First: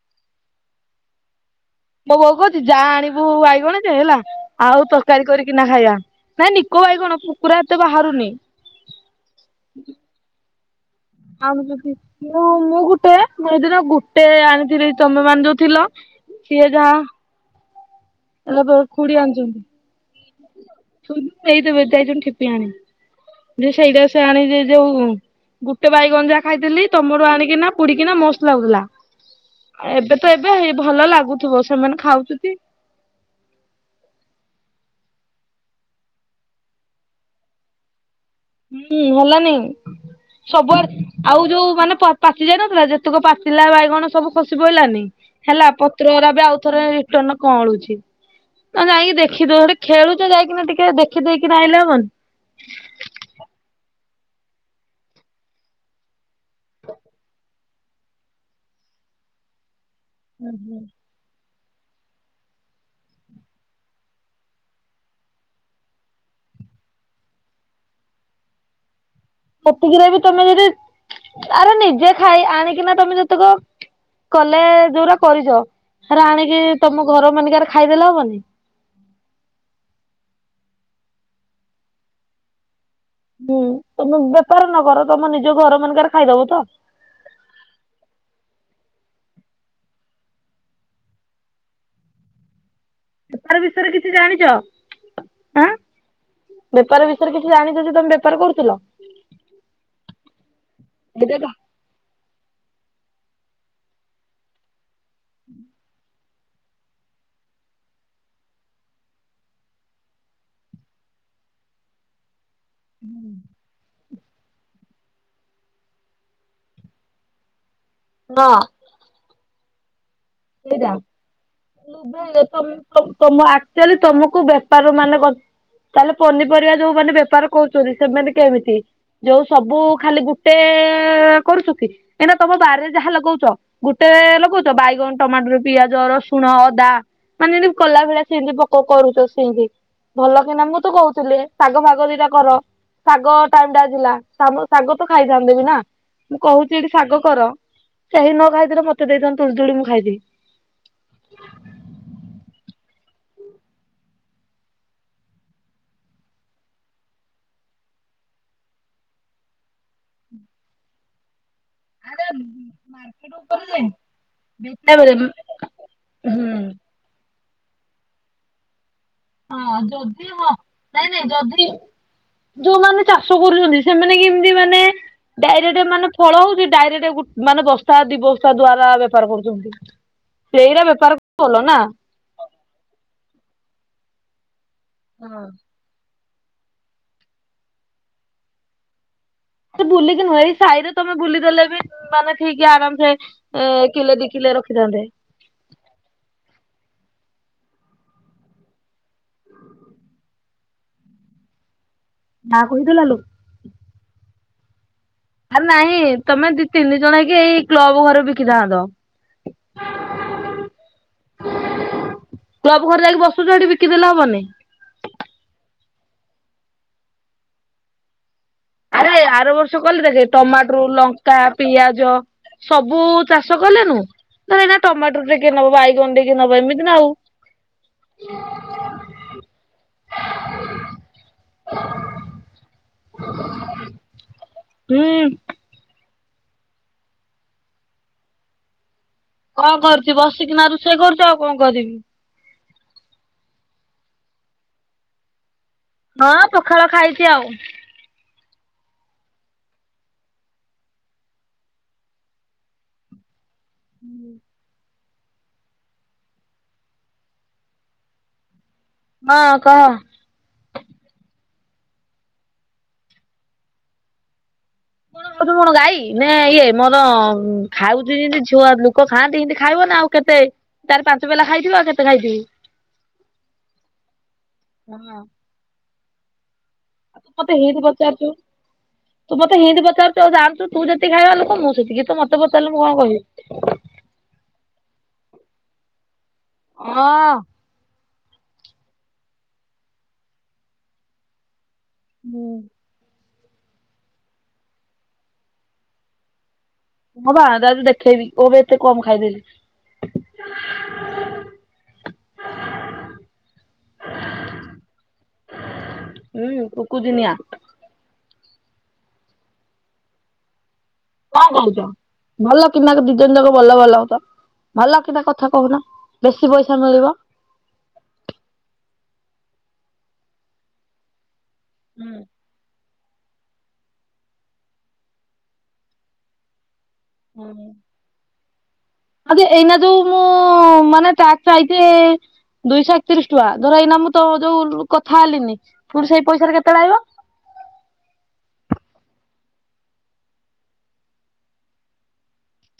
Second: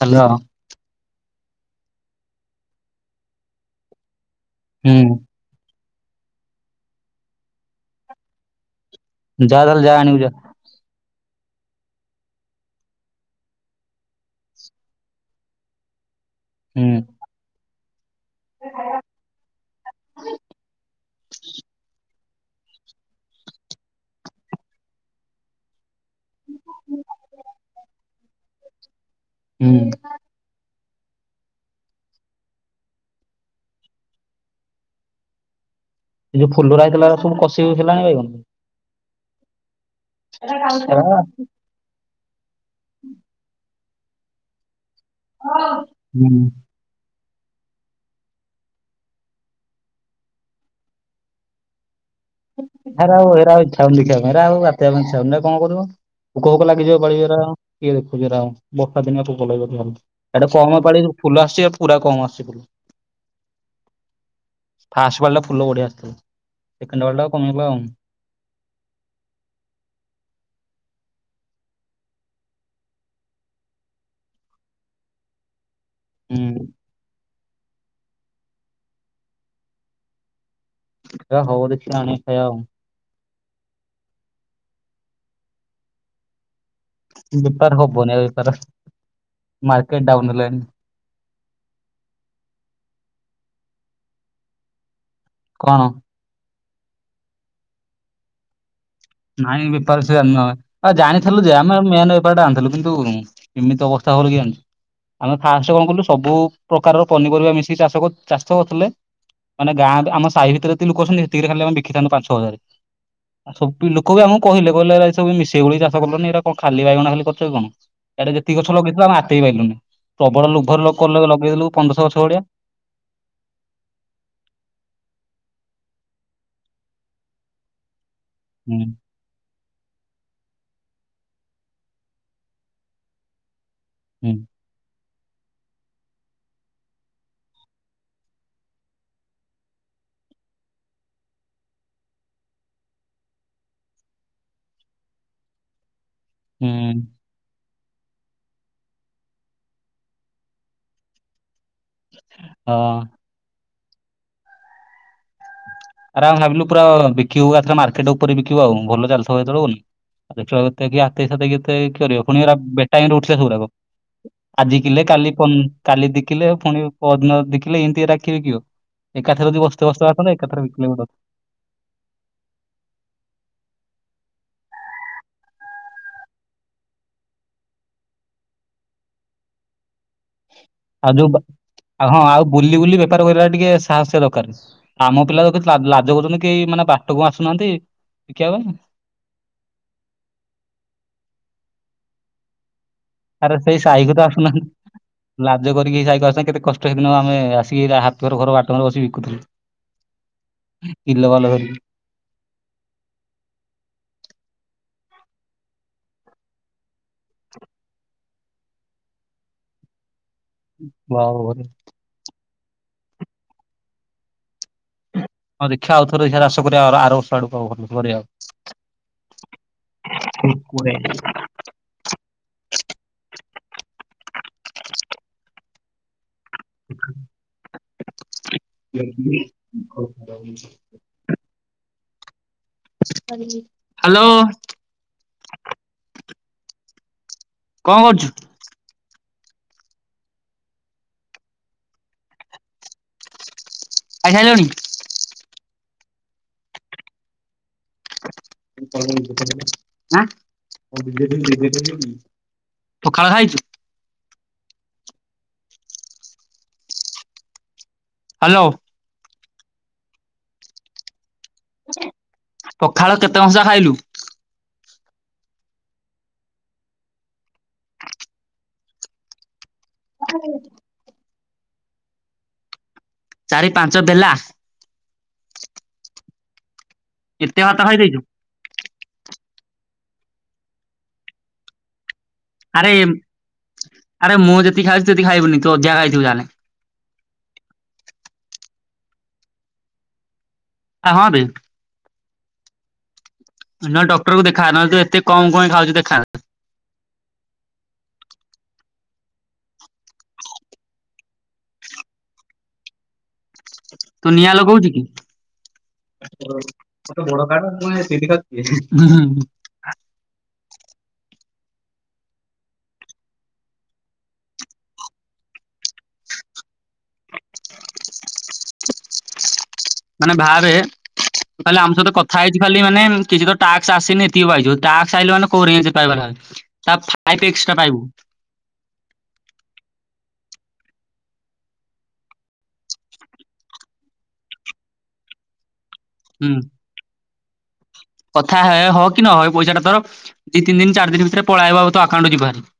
Hello. ମୋ ବୋଉ କହୁଛି ଯା ଆଣିବୁ ବାଇଗଣ ଯେ ହେଲା ଆଉ ହୁଁ ତରକାରୀ କରିକିନା ଖାଇବା। ନାଇଁ ନିକୋ ବାଇଗଣ ଶୁକ୍ରବାର ଏତେ ବାହାରୁନି। ଯା ତାହେଲେ ଯା ଆଣିବୁ ଯା। ଆଣୁଛନ୍ତି। ମୁଁ ମୁଁ ଗୋଟେ ମୁଁ ସେଦିନ ଗୋଟେ ଆଣିଥିଲି, ତମେ ମାନେ ଯେଉଁ ଥିଲ ସିଏ ହୁଁ ଯାହା ଏବେ ଖୁଡି ଆଣୁଛନ୍ତି, ଦେଇଦେବେ ଯାଇଛନ୍ତି ଠିପି ଆଣି ଯେ ସେଇଟା ସେଇ ଆଣିଛି ଯେଉଁ ଗୋଟେ ବାଇଗଣ ଯାହା ଖାଇଥିଲି ତମଠୁ ଆଣିକିନା ପୋଡ଼ିକିନା ମସ୍ତ ଲାଗୁଥିଲା। ହୁଁ ଏବେ ତ ଏବେ ହେଇ ଭଲ ଲାଗୁଥିବ ସେମାନେ ଖାଉଛନ୍ତି। ଏ ଯେଉଁ ଫୁଲରା ହେଇଥିଲା ସବୁ କଷି ଥିଲା ହେଲାଣି ବାଇଗଣ। ହୁଁ ହେଲାନି ସବୁଆଡ଼େ ହେରା ଆଉ ଯେଉଁମାନେ ପାଚି ଯାଇନଥିଲା ଯେତେକ ପାଚିଲା ବାଇଗଣ ସବୁ ଖସି ପଡ଼ିଲାଣି ହେଲା। ପତ୍ରରା ହୁଁ ବି ଆଉଥରେ [unintelligible] କଅଁଳୁଛି। ଯାଇକି ଦେଖିଦିଅ ହେଠି ଖେଳୁଛ ଯାଇକିନା ଟିକେ ଦେଖିଦେଇକିନା ଆଇଲେ ହେବନି। ହେରା ଆଉ ହେରା ଆଉ ଇଚ୍ଛା ହେଉନି ଦେଖିବା ପାଇଁ ହେରା ଆଉ ବାତିବା ପାଇଁ ଇଚ୍ଛା ହେଉନି ହେରା କଣ କରିବ। ପୋକୋ ବୋକ ଲାଗିଯିବ ପାଳିଗୁରା କିଏ ଦେଖୁଛି ହେରା ଆଉ ବର୍ଷା ପୋକ ଲାଗେ। ହେଟା କମପାଳିରୁ ଫୁଲ ଆସୁଛି ପୁରା କମ ଆସୁଛି ଫୁଲ। ଫାଷ୍ଟପାଳିଟା ଫୁଲ ବଢ଼ିଆ ଆସିଥିଲା। କେଣ୍ଡେଲା କମିଗଲା ଆଉ। ହେତିକିରେ ବି ତମେ ଯଦି ଆରେ ନିଜେ ଖାଇ ଆଣିକିନା ତମେ ଯେତେକ କଲେ ଯୋଉଟା କରିଛ, ହେରା ଆଣିକି ହୁଁ ତମ ଘରମାନକରେ ଖାଇଦେଲେ ହେବନି। ହେରା ହଉ ଦେଖିବା ଆଣିବା ଖାଇବା ଆଉ। ହୁଁ ତମେ ବେପାର ନ କର ତମ ନିଜ ଘରମାନଙ୍କରେ ଖାଇଦେବ ତ। ବେପାର ହେବନି ବେପାର ମାର୍କେଟ ଡାଉନ ହେଲାଣି। ବେପାର ବିଷୟରେ କିଛି ଜାଣିଛ। କଣ? ବେପାର ବିଷୟରେ କିଛି ଜାଣିଛ ଯେ ତମେ ବେପାର କରୁଥିଲ। ନାଇଁ ବେପାର କିଛି ଜାଣିନୁ ଆମେ ଜାଣିଥିଲୁ ଯେ ଆମେ ମାନେ ବେପାର ଟେ ଆଣିଥିଲୁ କିନ୍ତୁ ଏମିତି ଅବସ୍ଥା ହେବ ବୋଲି କି ଜାଣିଥିଲୁ। ଆମେ ଫାଷ୍ଟ କଣ କଲୁ ସବୁ ପ୍ରକାରର ପନିପରିବା ମିଶି ଚାଷ ଚାଷ କରୁଥିଲେ। ମାନେ ଗାଁ ଆମ ସାହି ଭିତରେ ଯେତେ ଲୋକ ଅଛନ୍ତି ସେତିକିରେ ଖାଲି ଆମେ ବିକିଥାନ୍ତୁ ପାଞ୍ଚ ଛଅ ହଜାର। ଲୋକ ବି ଆମକୁ କହିଲେ କହିଲେ ସବୁ ମିଶେଇ ଗୋଳେଇ ଚାଷ କଲନି ଏଇରା କଣ ଖାଲି ବାଇଗଣ ଖାଲି କରୁଛ କି କଣ। ଏଇଟା ହଁ ଯେତିକି ଗଛ ଲଗେଇଥିଲୁ ଆମେ ଆଟେଇ ବି ପାଇଲୁନୁ। ପ୍ରବଳ ଲୋଭରେ ସେଇଟା। ଲୋକ ଲଗେଇକି ପନ୍ଦରଶହ ଗଛ ଭଳିଆ ଲୁଭେଇବେ ତମ ତମ ଆକ୍ଚୁଆଲି ତମକୁ ବେପାର ମାନେ ତାହଲେ ପନିପରିବା ଯେଉଁମାନେ ବେପାର କରୁଛନ୍ତି ସେମାନେ କେମିତି। ହୁଁ ଯୋଉ ସବୁ ଖାଲି ଗୋଟେ କରୁଛନ୍ତି କାହିଁକିନା ତମ ବାରିରେ ଯାହା ଲଗଉଛ ଗୋଟେ ହୁଁ ଲଗଉଛ ବାଇଗଣ, ଟମାଟର, ପିଆଜ, ରସୁଣ, ଅଦା ମାନେ ଏମିତି କଲା ଭଳିଆ ସେମିତି ପୋକ କରୁଛ ସେମିତି। ଭଲକିନା ମୁଁ ତୁ କହୁଥିଲି ଶାଗଫାଗ ଦୁଇଟା କର। ଶାଗ ଟାଇମ ଟା ଥିଲା ଶାଗ ତ ଖାଇଥାନ୍ତେ ବି ନା। ମୁଁ କହୁଛି ଏଠି ହୁଁ ଶାଗ କର କେହି ନ ଖାଇଥିଲେ ମତେ ଦେଇଥାନ୍ତ ତୁଳିତୁଳି ମୁଁ ଖାଇଦେବି। ହଁ। ଆରେ ଆମେ ଭାବିଲୁ ପୁରା ବିକିବୁ ହଁ ମାର୍କେଟ ଉପରେ ବିକିବୁ ଆଉ। ଭଲ ଚାଷ ହୋଇଥିବା ବୋଲି ଦେଖିଲା ବେଳକୁ କି ଆ ହାତେଇବ କିଏ କରିବ ପୁଣି ହେରା ବେଟାଇମରେ ଉଠିଲେ ସବୁରାକ। ଆଜି କିଲେ କାଲି ଖାଇଦେବି କାଲି ଦୁଇ କିଲେ ହୁଁ ପୁଣି ପରଦିନ ଦୁଇକିଲେ ଏମିତି ଏରା କିଏ ବିକିବ। ଏକାଥରେ ଯଦି ବସ୍ତେ ବସ୍ତେ ଆସନ୍ତା ଏକାଥରେ ଗୋଟେ ନାଇଁ ନାଇଁ ଯଦି ଯୋଉମାନେ ଚାଷ କରୁଛନ୍ତି ସେମାନେ କେମିତି ମାନେ ଡାଇରେକ୍ଟ ମାନେ ଫଳ ହଉଛି ଡାଇରେକ୍ଟ ମାନେ ବସ୍ତା ଦି ବସ୍ତା ଦ୍ଵାର ବେପାର କରୁଛନ୍ତି। ସେଇରା ଆଉ ବେପାର ଯୋଉ ବା କଲ ନା। ଆଉ ହଁ ଆଉ ବୁଲି ବୁଲି ବେପାର କରିବା ଟିକେ ସାହସ ଦରକାର ଆମ ହଁ। ପିଲା ତ ଲାଜ କରୁଛନ୍ତି କି ମାନେ ବାଟକୁ ଆସୁନାହାନ୍ତି ଶିଖିବା ପାଇଁ। ସେ ବୁଲିକି ନୁହେଁଇ ସାହିରେ ତମେ ବୁଲିଦେଲେ ବି ମାନେ ଠିକି ଆରାମ ଯ ଆରେ ସେଇ ଏ ସାହିକୁ କିଲେ ତ ଦି କିଲେ ଆସୁନାହାନ୍ତି। ରଖିଥାନ୍ତେ। ଲାଜ କରିକି ସାଇକ ଆସ କେତେ କଷ୍ଟ ହେଇଦିନ ଆମେ ଆସିକି ହାତର ଘର ବାଟ କରେ ବିକି ବିକୁଥିଲୁ। ଇିଲ ଭଲ ହେିଲ [unintelligible] କାହାକୁ ହୋଇହି ଥିଲାଲୋ। ଆରେ ନାଇଁ ତମେ ଦି ତିନି ଜଣ ହେଇକି ଏଇ କ୍ଲବ ଘରେ ବିକିଥାନ୍ତ। କ୍ଲବଘର। କ୍ଲବ ଘରେ ଯାଇକି ବସୁଛ ସେଠି ବିକିଦେଲେ ହବନି। ହଁ ଦେଖିବା ଆଉଥରେ ସେ ଚାଷ କରିବାଉ ଆର ବର୍ଷ ଆଡକୁ ଆ ଭଲ ଆଉ ଆରେ ଆର ବର୍ଷ କଲେ ଦେ ଟମାଟର ଲଙ୍କା ପିଆଜ ସବୁ ଚାଷ କଲେନୁ ନା ଏାଇ ନା ଟମାଟର ଟେ ନବ ବାଇଗଣ ଟକେ ନବ ଏମିତି ନା ଆଉ। [unintelligible] ହଁ। ହ୍ୟାଲୋ। ହୁଁ। କଣ କରୁଛୁ? କଣ କରୁଛି ବସିକି ନା ରୋଷେଇ କରୁଛି ଆଉ କଣ କରିବି। ଖାଇ ସାଇଲନି। ହଁ ପଖାଳ ଖାଇଛି ଆଉ। [unintelligible] ପଖାଳ ଖାଇଛୁ। ହୁଁ। ହ୍ୟାଲୋ। ହଁ କହ। ପଖାଳ କେତେ କଂସା ଖାଇଲୁ? ଣ ଗାଈ ନ ଇଏ ମୋର ଖାଉଛି ଯେମିତି ଛୁଆ ଲୋକ ଖାଆନ୍ତି ସେମତି ଖାଇବ ନା ଆଉ। କେତେ ଚାରି ପାଞ୍ଚ ବଲା ଖାଇଥିବ ଆଉ କେତେ ଖାଇଥିବି? ଚାରି ପାଞ୍ଚ ବେଲା। ହଁଁ। ଆଉ ତୁ ମତେ ଏତେ ଭାତ ହେଇଠ ଖାଇଦେଇଛୁ ପଚାରୁଛୁ। ତୁ ମତେ ହେିତି ପଚାରୁଛୁ ଆଉ ଯାଆଛୁ ତୁ ଯେତିକି ଖାଇବା ଲୋକ ମୁଁ ସେତିକି ତ ମତ ପଚିଲୁ ମୁ ଆରେ କଣ କହିବି? ଆରେ ମୁଁ ଯେତିି ଖାଉଛି ସେତିି ଖାଇବୁନି ତୁ ଅଧା ଖାଇଥିବୁ ଯାହାହେଲେ। ହଁ। ହଁ ବେ। ହୁଁ। ନା ଡକ୍ଟର କଙ୍କୁ ଦେଖାହାୁ ଏତେ କମ ଖାଉଛି ଦେଖା। ହଁ ପା ଯାଉଛି ଦେଖେଇବି ଓ ବି ଏଥେ କମ ଖାଇଦେଲି। ହ [unintelligible] ତୁ ନିଆଁ ଲଗଉଛି କି ହୁଁ କୁକୁଦିନିଆ। ଗୋଟେ ବ କ [unintelligible] ସେ [unintelligible] କଣ କହୁଛ ଭଲ ବିନାକ ଦି ଜଣ ଯାକ ଭଲ ଭଲ ହଉଛ। ଭଲ କିନା କଥା କହୁନା ବେଶୀ ପଇସା ମିଳିବ। ମାନେ ଭାବେ ଆମ ସହିତ ହୁଁ କଥା ହେଇଛି ଖାଲି ମାନେ କିଛି ଟାସ୍କ ଆସିିନି [inaudible] ଟାସ୍କ ଆସିଲା ମାନେ କୁଆଡେ କିଛି ପାଇବନି। ପାଇପ ଏକ୍ସଟ୍ରା ପାଇବୁ। ଏବେ ଏଇନା ଜୋଉ ମୁଁ ମାନ ଟ୍ୟାକ୍ସ ଆଇଚି। ଦୁଇଶହ ଏକତିରିଶ ଟଙ୍କା। ଧର ଏଇନା ମୁଁ ତ ଯୋଉ କଥା ହେଲିନି ପୁଣି ସେଇ ପଇସା ହୁଁ ଟା କେତେବେଳେ ଆଇିବ? କଥା ହେ ହ କି ନ ହ ଏ ପଇସା ଟା ତୋର ଦି ତିନି ଦିନ ଚାରି ଦିନ ଭିତରେ ପଳେଇ ଆଇବ ତୋ ଆକାଉଣ୍ଟରେ ଯିବ ଭାରି।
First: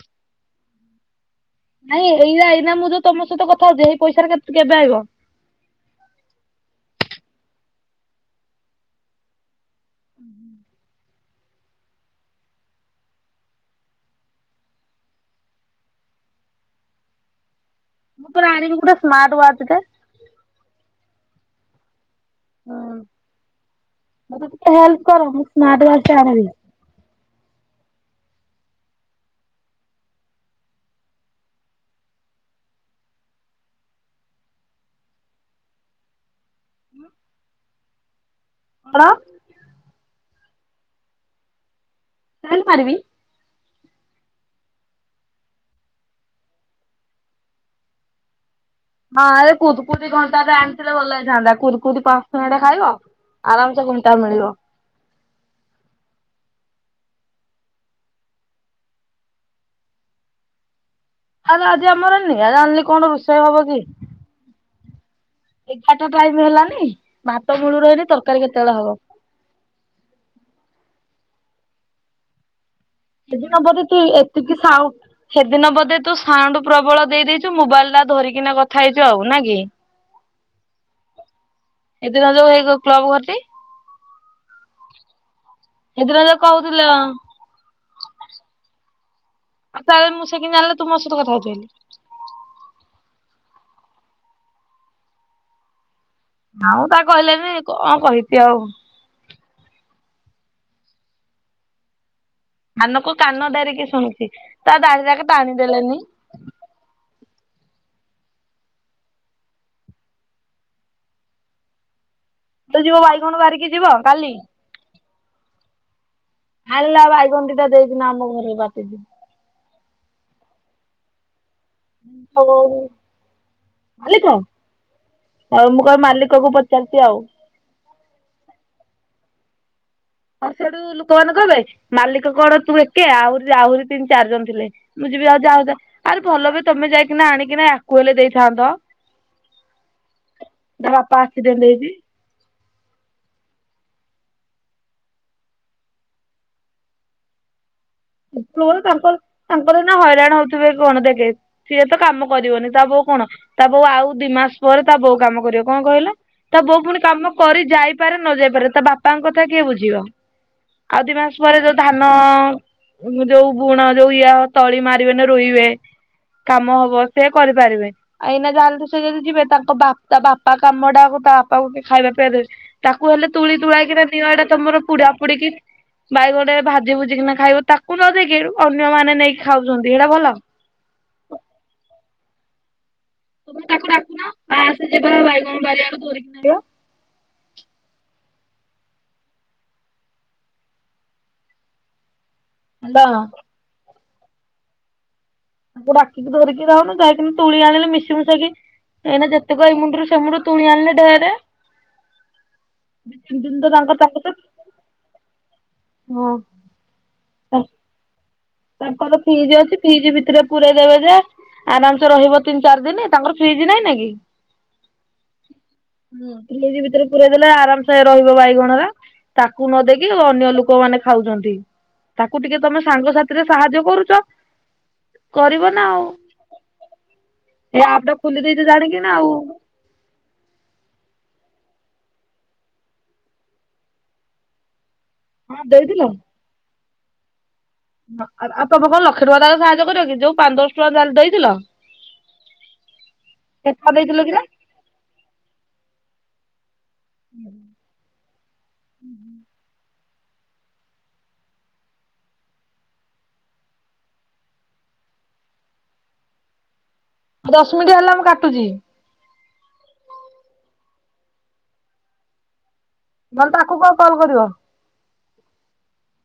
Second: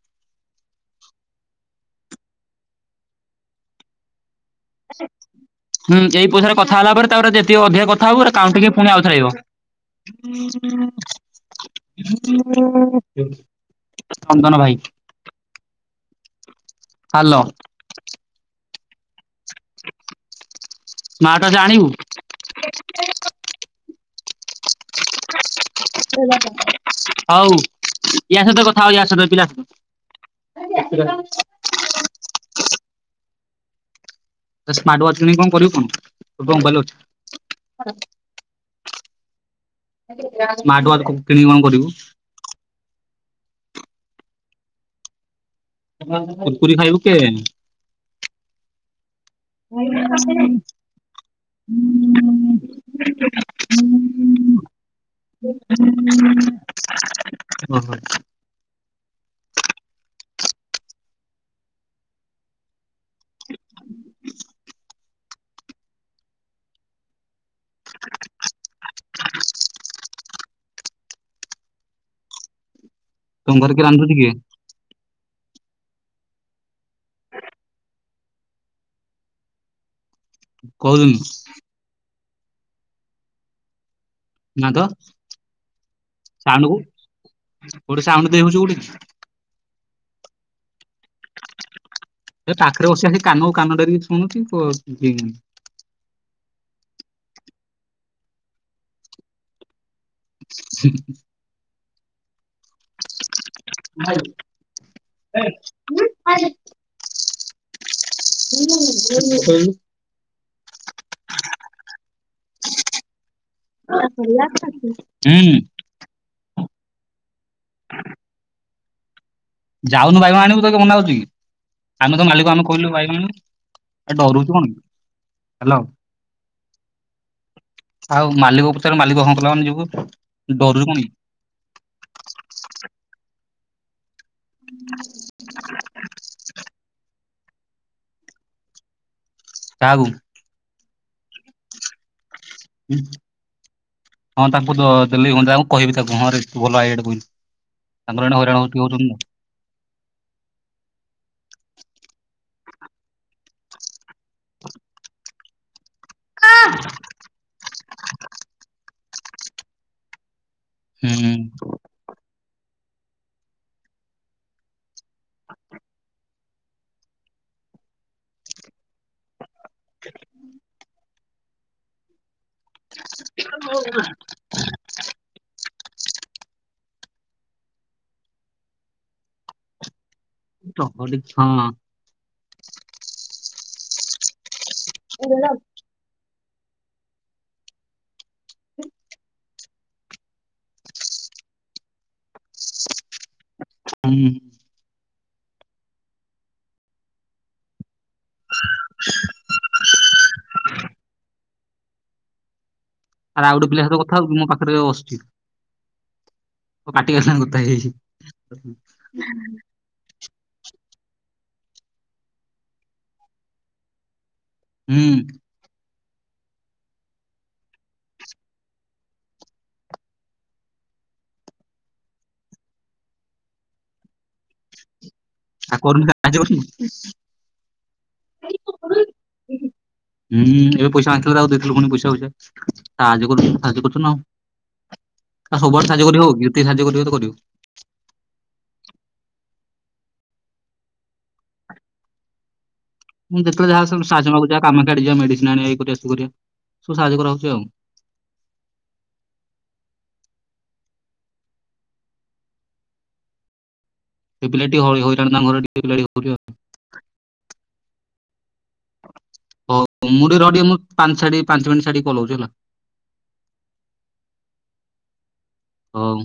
ନାଇଁ, ଏଇା ଏଇନା ମୁଁ ଯୋଉ ତମ ସହିତ କଥା ହଉଥିଲି ଏଇ ପଇସା ଟା କେବେ ଆଇିବ? ହୁଁ, ଏଇ ପଇସାରେ କଥା ହେଲା ପରେ ତାପରେ ଯେତିକ ଅଧିକ କଥା ହବୁ କାଉଣ୍ଟିଙ୍ଗ ହେଇ ପୁଣି ଆଉ ଥରେ ଆଇବ। ହୁଁ ହୁଁ। ମୋ ଚନ୍ଦନ ଭାଇ। ହାଲୋ। ତୋର ଆଣିବୁ ଗୋଟେ ସ୍ମାର୍ଟ ୱାଚ ଟେ। ସ୍ମାର୍ଟ ୱାଚ ଆଣିବୁ? ହୁଁ ମତେ ଟିକେ ହେଲ୍ପ କର ସେ ଜତ ହଉ ୟା ସହିତ କଥା ହ ୟା ସହିତ ଏ ପିଲା ସହିତ। ସ୍ମାର୍ଟ ୱାଚ ନେଇକି କଣ କରିବୁ କଣ? ତୋର ତ ମୋବାଇଲ୍ ଅଛି। କଣ? ସ୍ମାର୍ଟ ୱାଚ କିଣିକି କଣ କରିବୁ? ଷ୍ଟାଇଲି ମାରିବି। କୁରକୁରି ଖାଇବୁ କେ? ହଁ ଏ କୁରକୁରି ଘଣ୍ଟା ଟା ଆଣିଥିଲେ ଭଲ ହେଇଥାଆନ୍ତା କୁରୁକୁରି ପାଞ୍ଚ ଟଙ୍କିଆ ଟେ ଖାଇବ। ଆରାମ ସେ ଘଣ୍ଟା ମିଳିବ। ଓ ହୋ। ଆରେ ଆଜି ଆମର ନିଆଁ ଜଳୁନି କଣ ରୋଷେଇ ହବ କି? ଏଗାରଟା ଟାଇମ ହେଲାନି। ଭାତ ମୂଳୁରୁ ହେଇନି ତରକାରୀ କେତେବେଳେ ହବ? [unintelligible] ତମ ସେଦିନ ବ ଘରେ କିଏ ତୁ ରାନ୍ଧୁଛି କିଏ? ଏତିକି ସାଉ [unintelligible] ସେଦିନ ବୋଧେ ତୁ ସାଉଣ୍ଡ ପ୍ରବଳ ଦେଇ ଦେଇଇଛୁ ମୋବାଇଲ ଟା ଧରିକି କଥା ହେଇଛୁ ଆଉ ନା କି? କୋଉଦିନ। ହେଦିନ ଯୋଉ ହେଇ କ୍ଲବ ଘରଟି। ନା ତ, ସେଦିନ ଯୋଉ ସାଉଣ୍ଡ କହୁଥିଲ। ଆଉ କୋଉ ଟି ସାଉଣ୍ଡ ଦେଇ ହଉଛି କୋଠି। ଆଉ ମୁଁ ସେ କେମିତି ଜାଣିଲା ତୁ ମୋ ସହିତ କଥା ହଉଚୁ ବୋଲି? ଏ ପାଖରେ ବସି ଆସି କାନକୁ କାନ ଡରକି ଶୁଣୁଛି। [unintelligible] ଆଉ ତା କହିଲେନି କଣ କହିବି ଆଉ? ସେ କାନକୁ କାନ ଡେରିକି ଶୁଣୁଛି ତା, ଦାଢି ଯାକ ଟାଣିଦେଲେନି? [unintelligible] [unintelligible] ତୁ ଯିବୁ ବାଇଗଣ ବାରିକି? ଯିବ କାଲି [inaudible] ହୁଁ। ଆଣିଲେ ବାଇଗଣ ଦିଟା ଦେଇିକି ନା ଆମ ଘର ବାଟେ। ଯାଉନୁ ବାଇଗଣ ଆଣିବୁ ତତେ କିଏ ମନା କରିଚି କି। ଆମେ ତ ମାଲିକ ଆମେ କହିଲୁ ବାଇଗଣ ମାଲିକ ଆଣିବୁ ଆଉ ଡରୁଚୁ କଣ କି? ଆଉ ହ୍ୟାଲୋ ମୁଁ କଣ ମାଲିକ କୁ ପଚାରିଛି ଆଉ? ଆଉ ମାଲିକ ପଚାରିବୁ ମାଲିକ ହଁ କଲା ମାନେ ଯିବୁ ଆଉ। ହଁ ସେଇଠୁ ଲୋକମାନେ କହିବେ, ମାଲିକ କଣ ତୁ ଏକେ ଆହୁରି ଆହୁରି ତିନି ଚାରି ଜଣ- ଥିଲେ ମୁଁ ଯିବି ଆଉ ଯାଉ ଆରେ ଭଲ ବି ତମେ ଯାଇକିନା ଆଣିକିନା ଆକୁ ହେଲେ ଦେଇଥାନ୍ତ। କାହାକୁ? ଯାହା ବାପା ଆକ୍ସିଡେଣ୍ଟ ହେଇଛି। ହୁଁ ହଁ ତାଙ୍କୁ ଦ ଦେଲେ କହିବି ତାଙ୍କୁ ହଁ ରେ ତୁ ଭଲ ଆଇଡିଆଟେ କହିଲୁ। ତାଙ୍କର ଏଇନେ ହଇରାଣ ପୁଅ ହଉଚି ହଉଛନ୍ତି ନା। ତାଙ୍କର ତାଙ୍କର ଏଇନା ହଇରାଣ ହଉଥିବେ କଣ ଦେଖେ? ସିଏ ତ କାମ କରିବନି ତା ବୋଉ କଣ ତା ବୋଉ ଆଉ ଦି ମାସ ପରେ ତା ବୋଉ କାମ କରିବ କଣ କହିଲେ? ତା ବୋଉ ପୁଣି କାମ କରି ଯାଇପାରେ ନ ଯାଇପାରେ ତା ବାପାଙ୍କ କଥା କିଏ ବୁଝିବ? ଆଉ ଦିଇ ମାସ ପରେ ହୁଁ ଯୋଉ ଧାନ ଯୋଉ ବୁଣ ଯୋଉ ଇଏ ତଳି ମାରିବେନି ରୁଁଇବେ। କାମ ହବ ସେ କରିପାରିବେ ଆଉ ଏଇନା ଯାହେଲେ ବି ସେ ଯଦି ଯିବେ ତାଙ୍କ ବାପା ବାପା କାମଟାକୁ ତା ବାପାକୁ କି ଖାଇବା ପିଇବା ଦେବେ। ତାକୁ ହେଲେ ତୁଳି ତୁଳାକିନା ଦିଅ ଏଡେ ତମର ପୁଡାପୋଡିକି ବାଇଗଣଟେ ଭାଜି ଭୁଜିି କିନା ଖାଇବ। ତାକୁ ନ ଦେଇକି ଅନ୍ୟମାନେ ନେଇକି ଖାଉଛନ୍ତି ସେଇଟା ଭଲ? [unintelligible] ତମେ ତାକୁ ଡାକୁନ ଆସେ ଯିବା ବାଇଗଣ ବାରିଆଡକୁ ଧରିକି ଆଣିବ। [inaudible] ହାଲୋ ହୁଁ। ତାଙ୍କୁ ଡାକି ଧରିକି ରହୁନୁ ଯାଇକିୁ ତୁଳି ଆଣିଲେ ମିଶି ମିଶାକି ଏଇନା ଯେତକ ଏଇମୁଣ୍ଡରୁ ସେମୁଣ୍ଡ ତୁଣି ଆଣିଲେ ଢେରେ। ଦ ତିନି ଆରେ ଆଉ ଦିନ ଗୋଟେ ତ ପିଲା ସହିତ କଥା ତାଙ୍କ ହଉଚି ମୋ ପାଖରେ [inaudible] ହଁ। ପାଟିଙ୍କ ସାଙ୍ଗେ କଥା ହେଇଯାଇଛି। ତାଙ୍କର ଫ୍ରିଜ୍ ଅଛି ଫ୍ରିଜ ଭିତରେ ପୁରେଇ ଦେବେ ଯେ ଆରାମ ସେ ରହିବ ତିନି ଚାରି ଦିନ ତାଙ୍କର ଫ୍ରିଜ ନାଇଁ ନାଇ କି? ହୁଁ। ହଁ ଫ୍ରିଜ୍ ଭିତରେ ପୁରେଇ ଦେଲେ ଆରାମସେ ରହିବ ବାଇଗଣରେ। ତାକୁ ନ ଦେଇକି ଅନ୍ୟ ଲୋକମାନେ ଖାଉଛନ୍ତି ତାକୁ ଟିକେ ତମେ ସାଙ୍ଗସାଥି ସେଥିରେ ସାହାଯ୍ୟ କରୁଛ। କରିବ ନା ଆଉ। କରୁନୁ ସାହାଯ୍ୟ କରୁନୁ। ଏ ଆପଟା ଖୋଲି ଦେଇଛି ଜାଣିକି ନା ଆଉ। ହୁଁ ଏବେ ପଇସା ମାଗିଥିଲା ଦେଇଥିଲୁ ପୁଣି ପଇସା ଫଇସା ସାହାଯ୍ୟ କରୁଛୁ ସାହାଯ୍ୟ କରୁଛୁ ନା ହଁ ଆଉ ସବୁବେଳେ ଦେଇଥିଲ ସାହାଯ୍ୟ କରିହବ କି ଯେତିକି ସାହାଯ୍ୟ କରିବା କଥା କରିବୁ। ହଁ ଆଉ ତମେ କଣ ଲଖେ ଟଙ୍କା ତାର ସାହାଯ୍ୟ କରିବ କି? ଯୋଉ ପାଞ୍ଚ ଦଶ ଟଙ୍କା ଦେଇଥିଲ। ମୁଁ ଯେତେବେଳେ କେତେ ଯାହା ଟଙ୍କା ଦେଇଥିଲ ସାହାଯ୍ୟ କିରେ ମାଗୁଛି କାମ ଛାଡି ଯିବା ମେଡିସିନ ଆଣିବ ଇଏ କରିବ ସବୁ ସାହାଯ୍ୟ କରାହଉଛି ଆଉ ହୁଁ ହୁଁ। ସେଇ ପିଲାଟି ହଇରାଣ ହଉଛି [unintelligible] ଦଶ ମିନିଟ୍ ହେଲା ମୁଁ କାଟୁଛି। ହଉ ମୁଁ ଟିକେ ରହ ଟିକେ ମୁଁ ପାଞ୍ଚ ଛାଡ଼ି ପାଞ୍ଚ ମିନିଟ ଛାଡ଼ି କଲ କରୁଛି ହେଲା। ନହେଲେ ତାକୁ କହ କଲ୍ କରିବ। ହଉ।